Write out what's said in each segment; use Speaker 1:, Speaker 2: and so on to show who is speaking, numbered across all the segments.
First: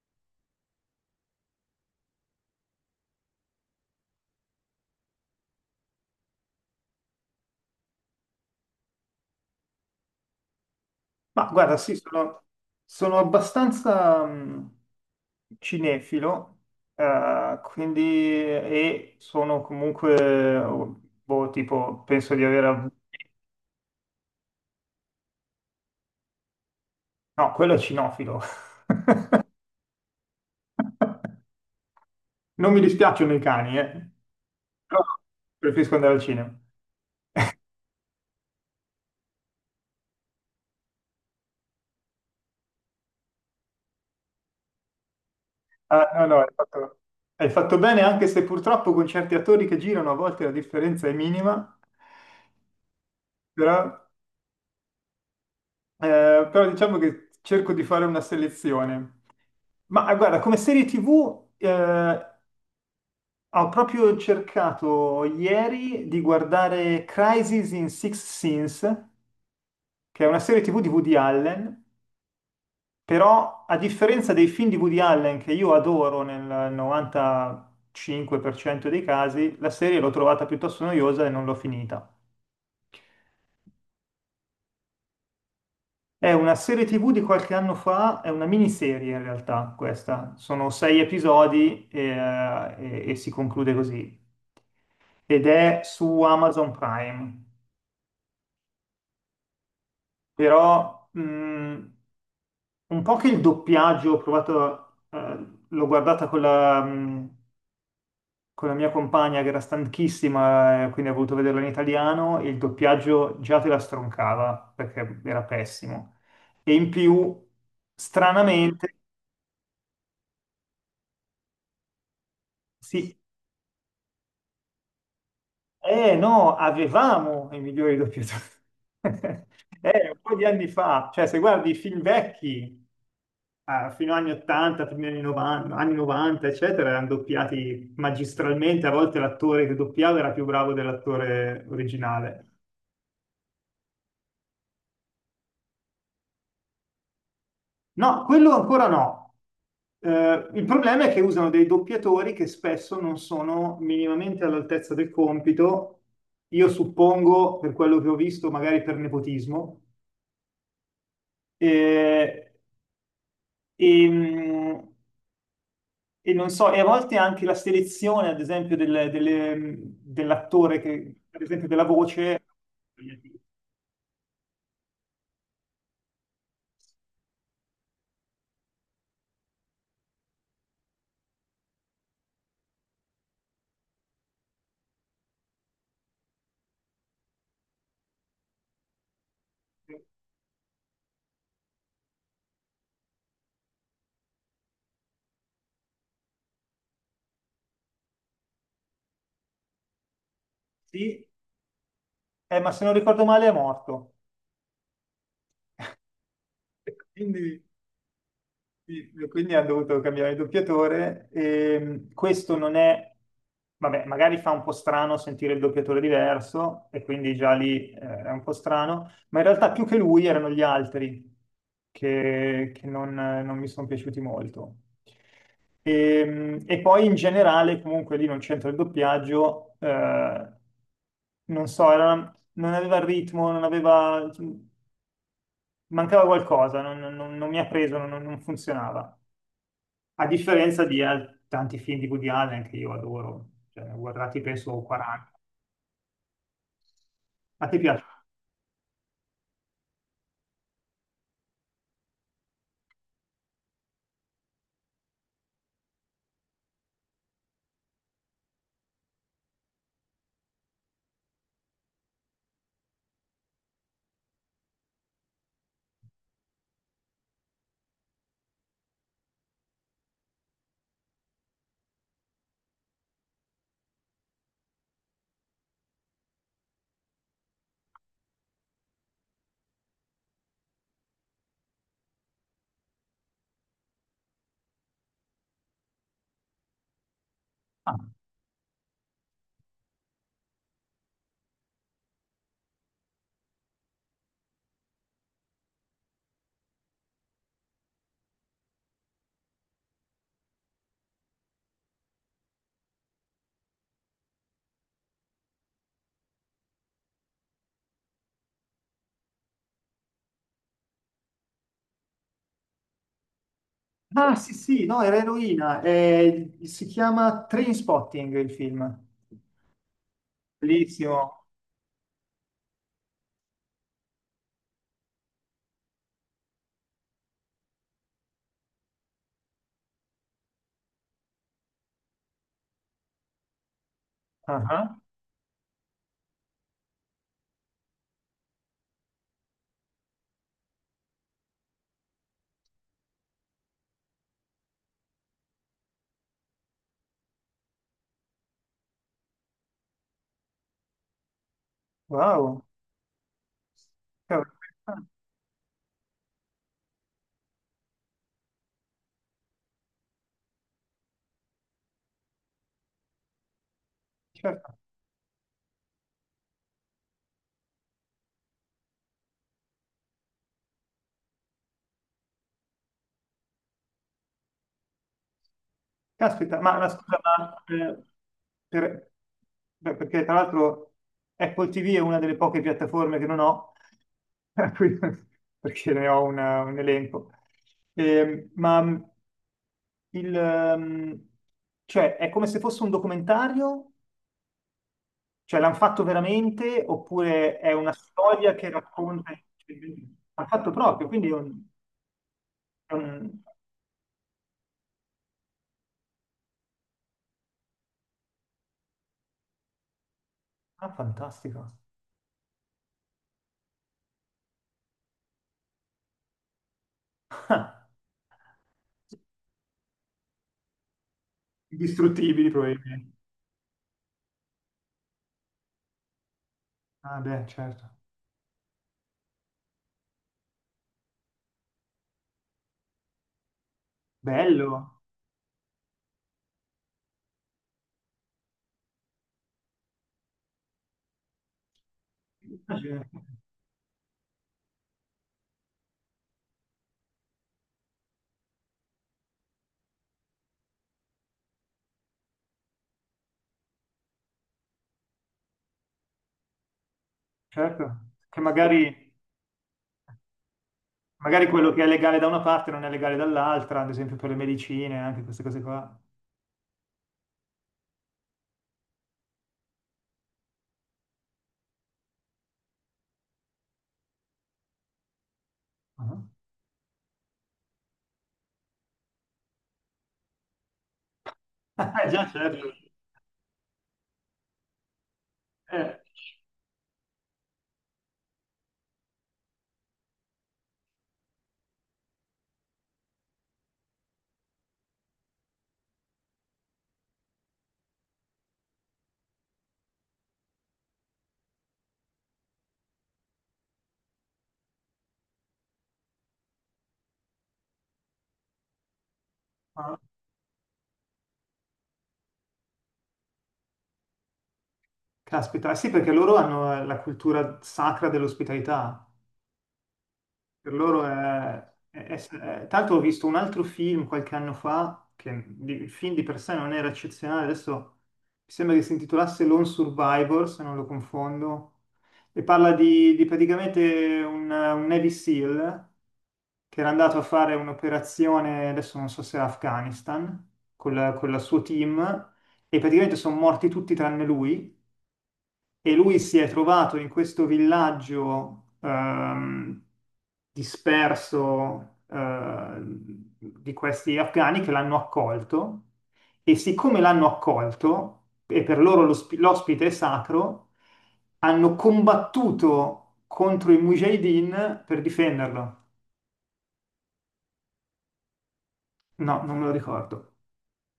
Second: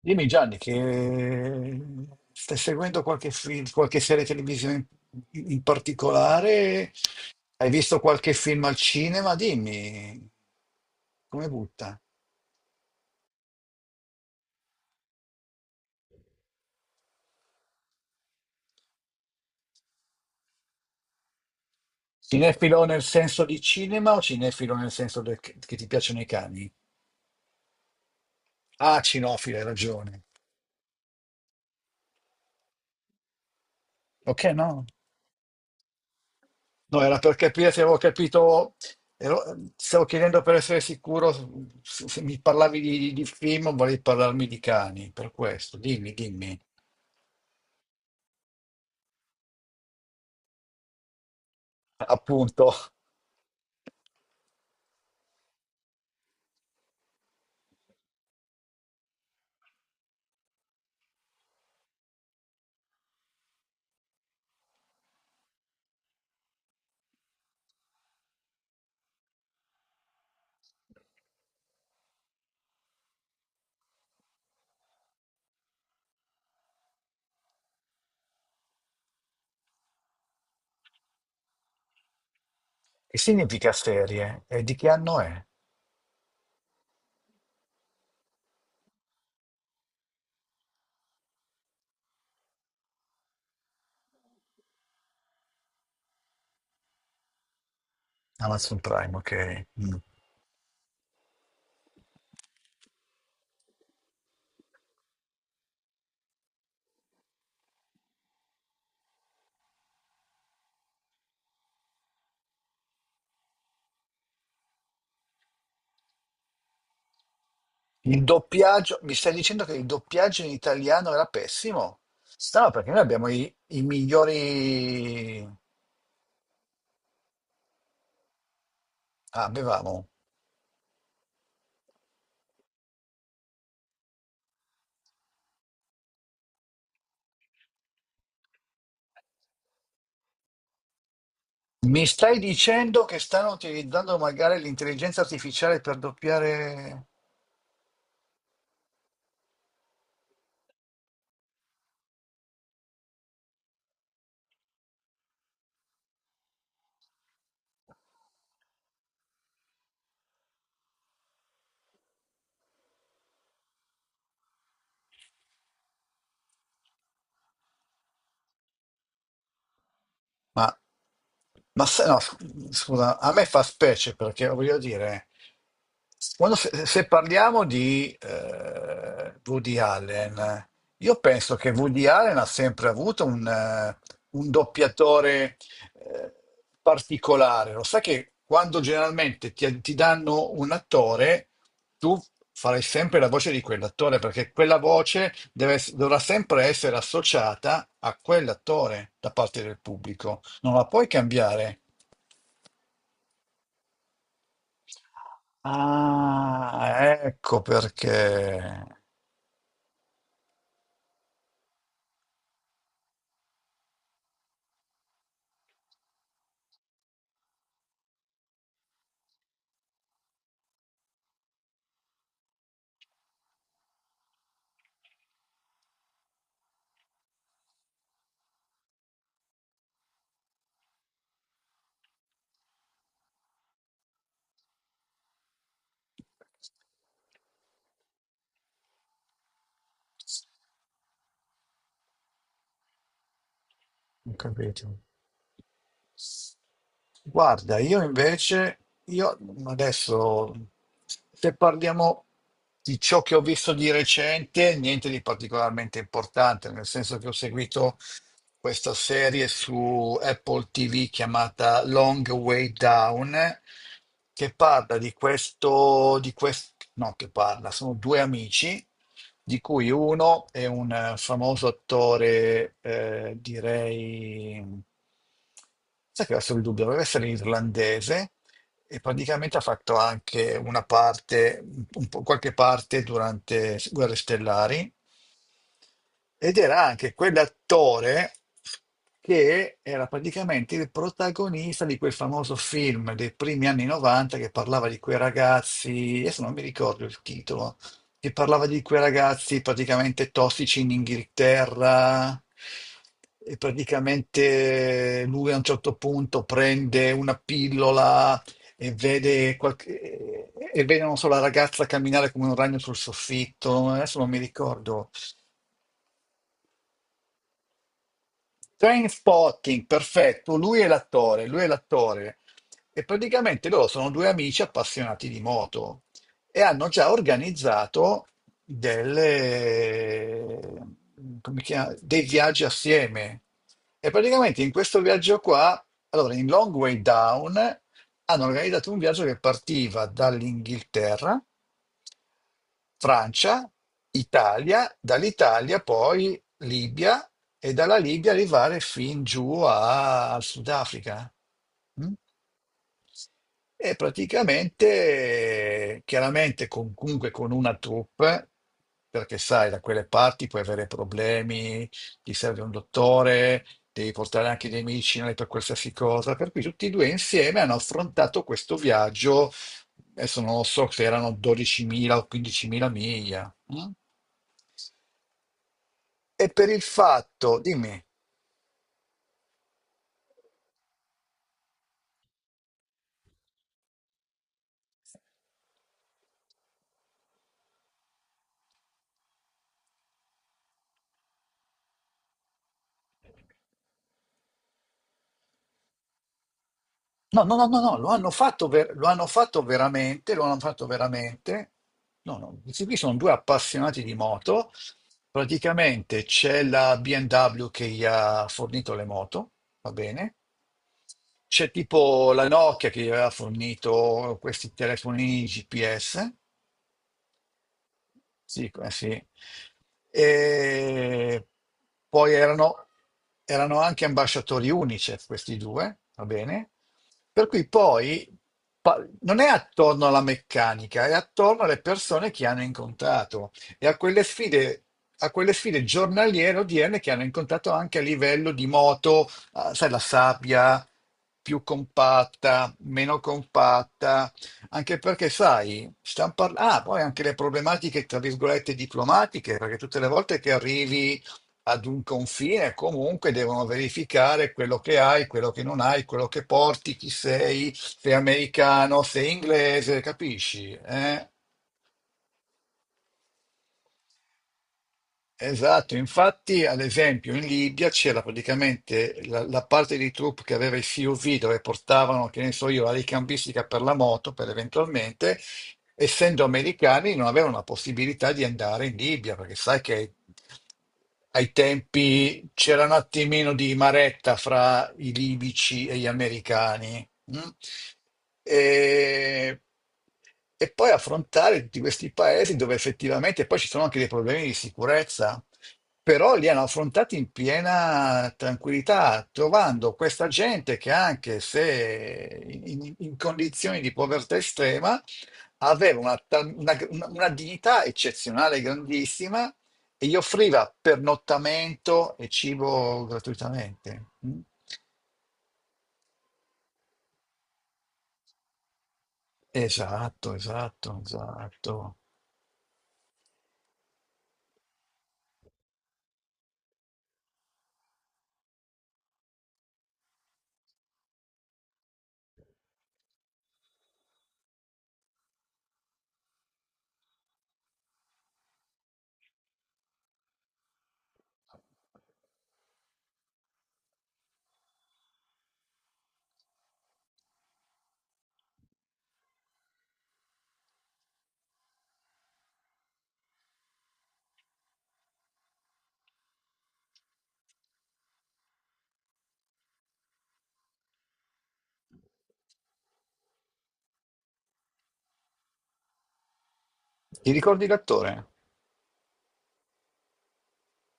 Speaker 1: Dimmi Gianni, che stai seguendo qualche film, qualche serie televisiva in particolare? Hai visto qualche film al cinema? Dimmi,
Speaker 2: Ma
Speaker 1: come
Speaker 2: guarda, sì,
Speaker 1: butta?
Speaker 2: sono abbastanza cinefilo, quindi e sono comunque, boh, tipo, penso di aver...
Speaker 1: Cinefilo
Speaker 2: av-
Speaker 1: nel senso di cinema o cinefilo che ti piacciono i cani?
Speaker 2: No, quello è cinofilo.
Speaker 1: Ah, cinofilo, hai ragione.
Speaker 2: Non mi dispiacciono i cani, eh.
Speaker 1: Ok, no?
Speaker 2: Però preferisco andare al cinema.
Speaker 1: No, era per capire se avevo capito, ero- stavo chiedendo per essere sicuro se mi parlavi di film o volevi parlarmi di cani, per questo.
Speaker 2: Ah,
Speaker 1: Dimmi,
Speaker 2: no, no, hai
Speaker 1: dimmi.
Speaker 2: fatto, hai fatto bene, anche se purtroppo con certi attori che girano a volte la differenza è minima,
Speaker 1: Appunto,
Speaker 2: però, diciamo che cerco di fare una selezione. Ma guarda, come serie TV ho proprio cercato ieri di guardare Crisis in Six Sins, che è una serie TV di Woody Allen, però a differenza dei film di Woody Allen che io adoro nel 95% dei casi, la serie l'ho trovata piuttosto noiosa e non l'ho finita.
Speaker 1: che significa serie? E di che anno è?
Speaker 2: È una serie TV di qualche anno fa, è una miniserie in realtà questa, sono sei episodi e si conclude così. Ed è su Amazon Prime,
Speaker 1: Amazon Prime, ok. Mm.
Speaker 2: però un po' che il doppiaggio ho provato, l'ho guardata con con la mia compagna che era stanchissima, quindi ha voluto vederla in italiano e il doppiaggio già te la stroncava perché era pessimo. E in più,
Speaker 1: Il
Speaker 2: stranamente,
Speaker 1: doppiaggio, mi stai dicendo che il doppiaggio in italiano era pessimo? No, perché noi
Speaker 2: sì,
Speaker 1: abbiamo i migliori...
Speaker 2: eh no, avevamo i migliori doppiatori.
Speaker 1: Ah, avevamo.
Speaker 2: Un po' di anni fa, cioè se guardi i film vecchi, fino agli anni 80, primi anni 90, anni 90, eccetera, erano doppiati magistralmente, a volte l'attore che doppiava era più bravo dell'attore
Speaker 1: Mi stai
Speaker 2: originale.
Speaker 1: dicendo che stanno utilizzando magari l'intelligenza artificiale per doppiare...
Speaker 2: No, quello ancora no. Il problema è che usano dei doppiatori che spesso non sono minimamente all'altezza del compito, io suppongo, per quello che ho visto, magari per nepotismo. E E, mh, e non so, e a volte anche la selezione, ad esempio,
Speaker 1: Ma,
Speaker 2: dell'attore, che, ad esempio della
Speaker 1: ma se no,
Speaker 2: voce,
Speaker 1: scusa, a me fa specie perché voglio dire, quando se parliamo di Woody Allen, io penso che Woody Allen ha sempre avuto un doppiatore eh, particolare. Lo sai che quando generalmente ti danno un attore, tu farai sempre la voce di quell'attore perché quella voce dovrà sempre essere associata a quell'attore da parte del pubblico. Non la puoi
Speaker 2: sì,
Speaker 1: cambiare.
Speaker 2: ma se non ricordo male è morto.
Speaker 1: Ah, ecco
Speaker 2: Quindi
Speaker 1: perché.
Speaker 2: Quindi hanno dovuto cambiare il doppiatore. E questo non è, vabbè, magari fa un po' strano sentire il doppiatore diverso, e quindi già lì è un po' strano, ma in realtà più che lui erano gli altri che non mi sono piaciuti molto. E poi in generale, comunque lì non c'entra il doppiaggio, non so, non aveva il ritmo, non aveva, cioè, mancava qualcosa, non mi ha preso, non funzionava. A differenza di tanti film di Woody Allen che io adoro, cioè, ne ho
Speaker 1: Ho
Speaker 2: guardati penso
Speaker 1: capito.
Speaker 2: 40. A
Speaker 1: Guarda,
Speaker 2: te
Speaker 1: io
Speaker 2: piace?
Speaker 1: invece, io adesso, se parliamo di ciò che ho visto di recente, niente di particolarmente importante, nel senso che ho seguito questa serie su Apple TV chiamata Long Way Down, che parla di questo, no, che parla, sono due amici di cui uno è un famoso attore, direi, sai che adesso il dubbio, deve essere irlandese e praticamente ha fatto anche una parte, un po', qualche parte durante Guerre Stellari ed era anche
Speaker 2: Ah,
Speaker 1: quell'attore che era praticamente il protagonista di quel famoso film dei primi anni 90 che parlava di quei ragazzi, adesso non mi ricordo il titolo, che parlava di quei ragazzi praticamente tossici in Inghilterra. E praticamente lui a un certo punto prende una pillola e vede, e vede, non so, la ragazza camminare come un ragno sul soffitto. Adesso non
Speaker 2: ah,
Speaker 1: mi
Speaker 2: sì, sì, no,
Speaker 1: ricordo.
Speaker 2: era eroina. Si chiama Trainspotting il film.
Speaker 1: Train Spotting, perfetto, lui è l'attore,
Speaker 2: Bellissimo.
Speaker 1: lui è l'attore. E praticamente loro sono due amici appassionati di moto e hanno già organizzato delle, dei viaggi assieme. E praticamente in
Speaker 2: Ah,
Speaker 1: questo viaggio qua, allora in Long Way Down, hanno organizzato un viaggio che partiva dall'Inghilterra, Francia, Italia, dall'Italia poi Libia e dalla Libia arrivare fin giù al Sudafrica. Mm?
Speaker 2: wow.
Speaker 1: E
Speaker 2: Cavolo.
Speaker 1: praticamente,
Speaker 2: Ah,
Speaker 1: chiaramente, comunque con una troupe, perché sai, da quelle parti puoi avere problemi, ti serve un dottore, devi portare anche
Speaker 2: certo.
Speaker 1: dei medicinali per qualsiasi cosa. Per cui tutti e due insieme hanno affrontato questo viaggio, adesso non lo so se erano 12.000 o 15.000 miglia. Mm? E
Speaker 2: Caspita,
Speaker 1: per
Speaker 2: ma
Speaker 1: il
Speaker 2: ma scusa,
Speaker 1: fatto,
Speaker 2: ma
Speaker 1: dimmi.
Speaker 2: per- beh, perché tra l'altro Apple TV è una delle poche piattaforme che non ho, per cui- perché ne ho un elenco. Ma Il, ehm, cioè, è come se fosse un documentario? Cioè, l'hanno fatto veramente?
Speaker 1: No, no,
Speaker 2: Oppure
Speaker 1: no,
Speaker 2: è
Speaker 1: no,
Speaker 2: una
Speaker 1: no,
Speaker 2: storia che
Speaker 1: lo hanno
Speaker 2: racconta?
Speaker 1: fatto veramente, lo
Speaker 2: L'hanno
Speaker 1: hanno
Speaker 2: fatto
Speaker 1: fatto
Speaker 2: proprio, quindi
Speaker 1: veramente. No, no, questi
Speaker 2: è
Speaker 1: qui sono due
Speaker 2: un-
Speaker 1: appassionati di moto. Praticamente c'è la BMW che gli ha fornito le moto, va bene?
Speaker 2: Ah,
Speaker 1: C'è
Speaker 2: fantastico.
Speaker 1: tipo la Nokia che gli aveva fornito questi telefonini GPS.
Speaker 2: Ah,
Speaker 1: Sì, eh sì. E poi
Speaker 2: indistruttibili,
Speaker 1: erano,
Speaker 2: probabilmente.
Speaker 1: erano anche ambasciatori UNICEF questi due, va bene?
Speaker 2: Ah, beh,
Speaker 1: Per cui
Speaker 2: certo.
Speaker 1: poi non è attorno alla meccanica, è attorno alle persone che hanno incontrato e
Speaker 2: Bello.
Speaker 1: a quelle sfide giornaliere odierne che hanno incontrato anche a livello di moto, ah, sai, la sabbia più compatta, meno compatta, anche perché, sai, stiamo parlando, ah, poi anche le problematiche, tra virgolette, diplomatiche, perché tutte le volte che arrivi ad un confine, comunque devono verificare quello che hai, quello che non hai, quello che porti, chi sei,
Speaker 2: Certo.
Speaker 1: sei
Speaker 2: Che magari,
Speaker 1: americano, sei inglese, capisci? Eh?
Speaker 2: magari quello che è legale da una parte non è legale dall'altra, ad esempio per le medicine, anche queste cose
Speaker 1: Esatto,
Speaker 2: qua.
Speaker 1: infatti, ad esempio, in Libia c'era praticamente la parte di troupe che aveva i CUV dove portavano, che ne so io, la ricambistica per la moto, per eventualmente.
Speaker 2: Ah,
Speaker 1: Essendo americani, non avevano la possibilità di andare in Libia, perché sai che ai
Speaker 2: già,
Speaker 1: tempi
Speaker 2: certo.
Speaker 1: c'era un attimino di maretta fra i libici e
Speaker 2: Eh.
Speaker 1: gli americani. Mm? E, e poi affrontare tutti questi paesi dove effettivamente poi ci sono anche dei problemi di sicurezza, però li hanno affrontati in piena tranquillità, trovando questa gente che anche se in condizioni di povertà estrema, aveva una, una dignità eccezionale, grandissima,
Speaker 2: Ah,
Speaker 1: e gli offriva pernottamento e cibo gratuitamente. Mm?
Speaker 2: caspita, eh sì, perché loro hanno la cultura sacra dell'ospitalità.
Speaker 1: Esatto,
Speaker 2: Per
Speaker 1: esatto,
Speaker 2: loro è,
Speaker 1: esatto.
Speaker 2: è- è- è- Tanto ho visto un altro film qualche anno fa, il film di per sé non era eccezionale, adesso mi sembra che si intitolasse Lone Survivor, se non lo confondo, e parla di praticamente un Navy SEAL che era andato a fare un'operazione, adesso non so se era Afghanistan, con il suo team, e praticamente sono morti tutti tranne lui e lui si è trovato in questo villaggio disperso di questi afghani che l'hanno accolto e siccome l'hanno accolto e per loro l'ospite è sacro, hanno combattuto contro i mujahideen per difenderlo.
Speaker 1: Ti ricordi l'attore?
Speaker 2: No, non me lo ricordo.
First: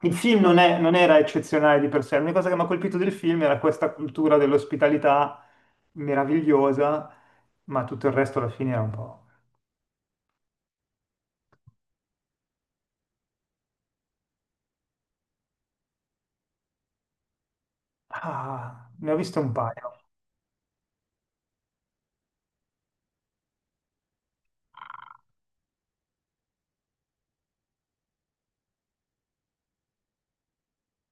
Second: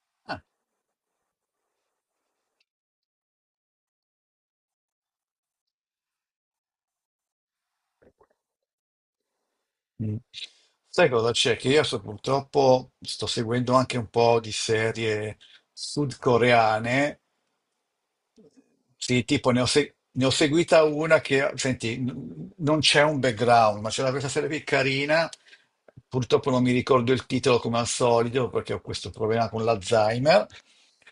Speaker 2: Il film
Speaker 1: Ah.
Speaker 2: non era eccezionale di per sé, l'unica cosa che mi ha colpito del film era questa cultura dell'ospitalità meravigliosa, ma tutto il resto alla fine era un po'.
Speaker 1: Mm. Sai cosa c'è? Che io so, purtroppo sto seguendo anche un po' di serie sudcoreane.
Speaker 2: Ah, ne ho
Speaker 1: Sì,
Speaker 2: visto
Speaker 1: tipo
Speaker 2: un
Speaker 1: ne ho,
Speaker 2: paio.
Speaker 1: ne ho seguita una che, senti, non c'è un background, ma c'era questa serie qui carina, purtroppo non mi ricordo il titolo come al solito perché ho questo problema con l'Alzheimer,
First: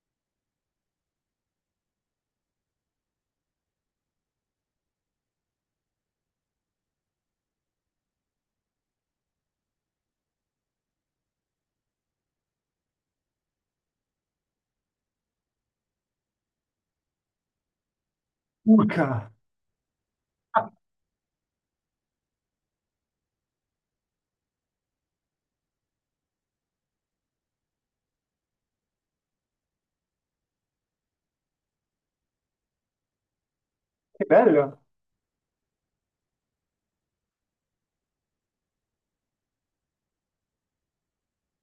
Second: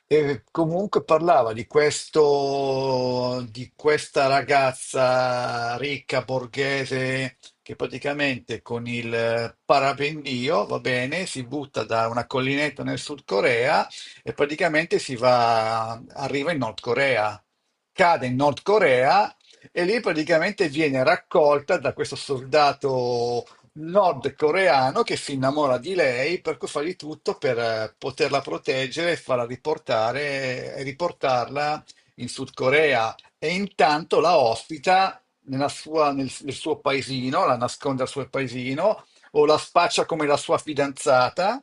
Speaker 1: e comunque parlava di questo, di questa ragazza ricca borghese che praticamente con il parapendio, va bene, si butta da una collinetta nel Sud Corea e arriva in Nord Corea, cade in Nord
Speaker 2: Urca!
Speaker 1: Corea e lì praticamente
Speaker 2: Ah,
Speaker 1: viene raccolta da questo soldato nordcoreano che si innamora di lei, per cui fa di tutto per poterla proteggere e farla riportare e riportarla in Sud Corea e intanto
Speaker 2: che
Speaker 1: la
Speaker 2: bello!
Speaker 1: ospita nel suo paesino, la nasconde al suo paesino o la spaccia come la sua fidanzata.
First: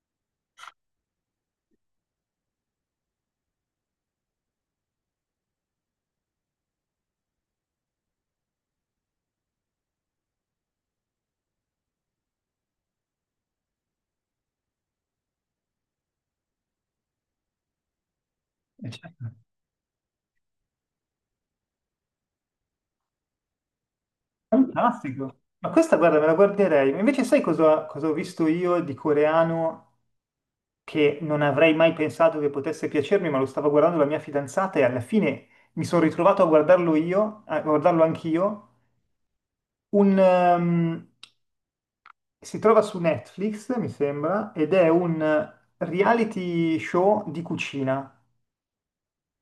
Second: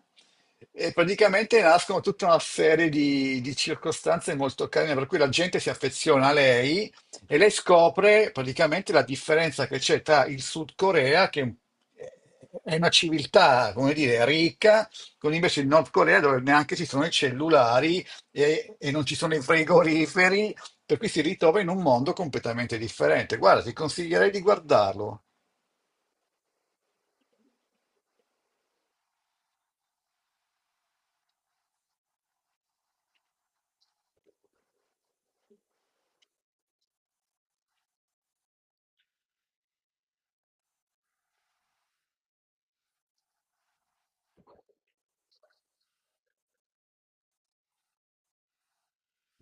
Speaker 1: E praticamente nascono tutta una serie di circostanze molto carine, per cui la gente si affeziona a lei e lei scopre praticamente la differenza che c'è tra il Sud Corea, che è una civiltà, come dire, ricca, con invece il Nord Corea dove neanche ci sono i cellulari e,
Speaker 2: E
Speaker 1: e non ci
Speaker 2: certo.
Speaker 1: sono i frigoriferi, per cui si ritrova in un mondo completamente differente. Guarda, ti consiglierei di guardarlo.
Speaker 2: Fantastico! Ma questa, guarda, me la guarderei. Ma invece sai cosa ho visto io di coreano che non avrei mai pensato che potesse piacermi, ma lo stava guardando la mia fidanzata e alla fine mi sono ritrovato a guardarlo io, a guardarlo anch'io. un, ehm, si trova su Netflix, mi sembra, ed è un reality show di cucina.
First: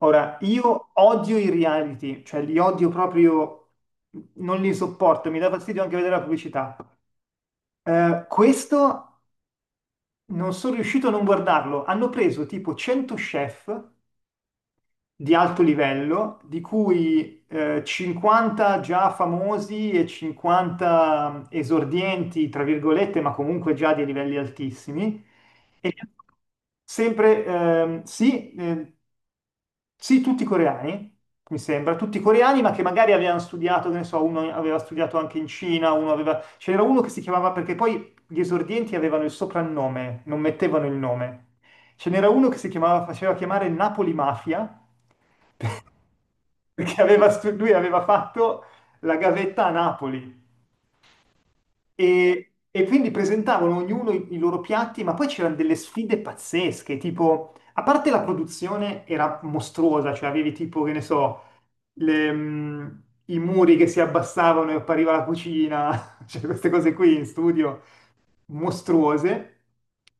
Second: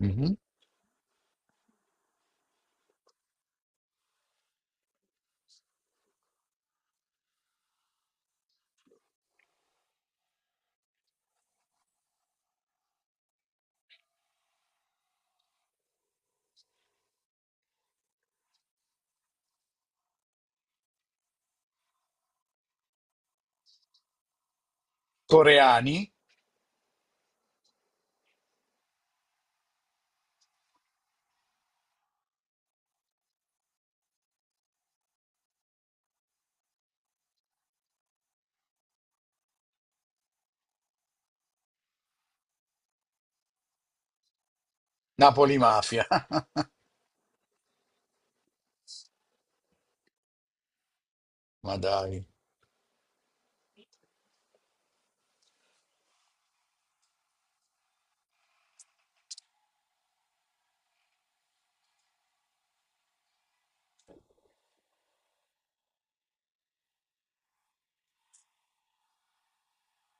Speaker 1: Mhm.
Speaker 2: io odio i reality, cioè li odio proprio, non li sopporto, mi dà fastidio anche vedere la pubblicità. Questo non sono riuscito a non guardarlo. Hanno preso tipo 100 chef di alto livello, di cui 50 già famosi e 50 esordienti, tra virgolette, ma comunque già di livelli altissimi. E
Speaker 1: Coreani,
Speaker 2: sì, sì, tutti coreani, mi sembra, tutti coreani, ma che magari avevano studiato, che ne so, uno aveva studiato anche in Cina, uno aveva. C'era uno che si chiamava, perché poi gli esordienti avevano il soprannome, non mettevano il nome. Ce n'era uno che si chiamava, faceva chiamare Napoli Mafia,
Speaker 1: Napoli Mafia.
Speaker 2: perché lui aveva fatto la gavetta a Napoli
Speaker 1: Ma dai.
Speaker 2: e quindi presentavano ognuno i loro piatti, ma poi c'erano delle sfide pazzesche, tipo, a parte la produzione era mostruosa, cioè avevi tipo, che ne so, le, mm, i muri che si abbassavano e appariva la cucina, cioè queste cose qui in studio mostruose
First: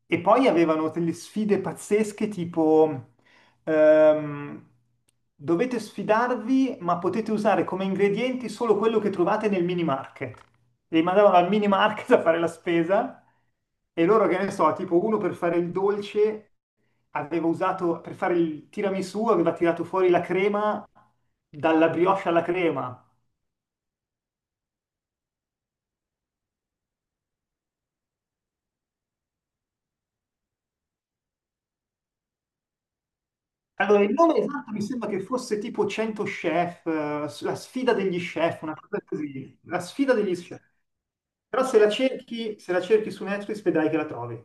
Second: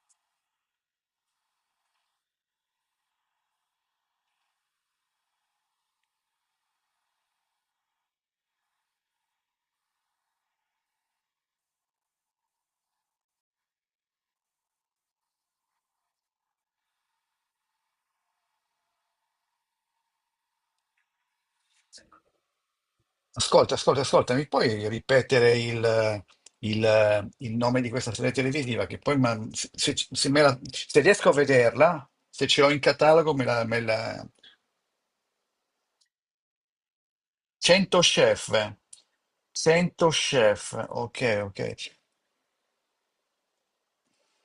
Speaker 2: e poi avevano delle sfide pazzesche tipo ehm, dovete sfidarvi ma potete usare come ingredienti solo quello che trovate nel mini market. E li mandavano al mini market a fare la spesa e loro che ne so, tipo uno per fare il dolce aveva usato per fare il tiramisù, aveva tirato fuori la crema dalla brioche alla crema.
Speaker 1: Ascolta, ascolta, ascolta, mi puoi ripetere il nome di questa serie televisiva? Che poi se me la... se riesco a vederla, se ce l'ho in catalogo, me
Speaker 2: Allora, il
Speaker 1: la...
Speaker 2: nome esatto mi sembra che fosse tipo 100 chef, la sfida
Speaker 1: 100
Speaker 2: degli
Speaker 1: Chef.
Speaker 2: chef, una cosa così, la
Speaker 1: 100
Speaker 2: sfida degli chef.
Speaker 1: Chef, ok, ok.
Speaker 2: Però se la cerchi su Netflix vedrai che la trovi.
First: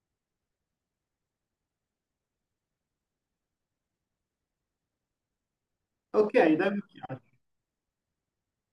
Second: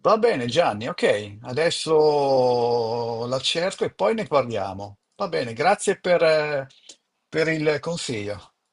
Speaker 1: Va bene Gianni, ok, adesso la cerco e poi ne parliamo. Va bene, grazie
Speaker 2: Ok, dai un'occhiata.
Speaker 1: per il consiglio.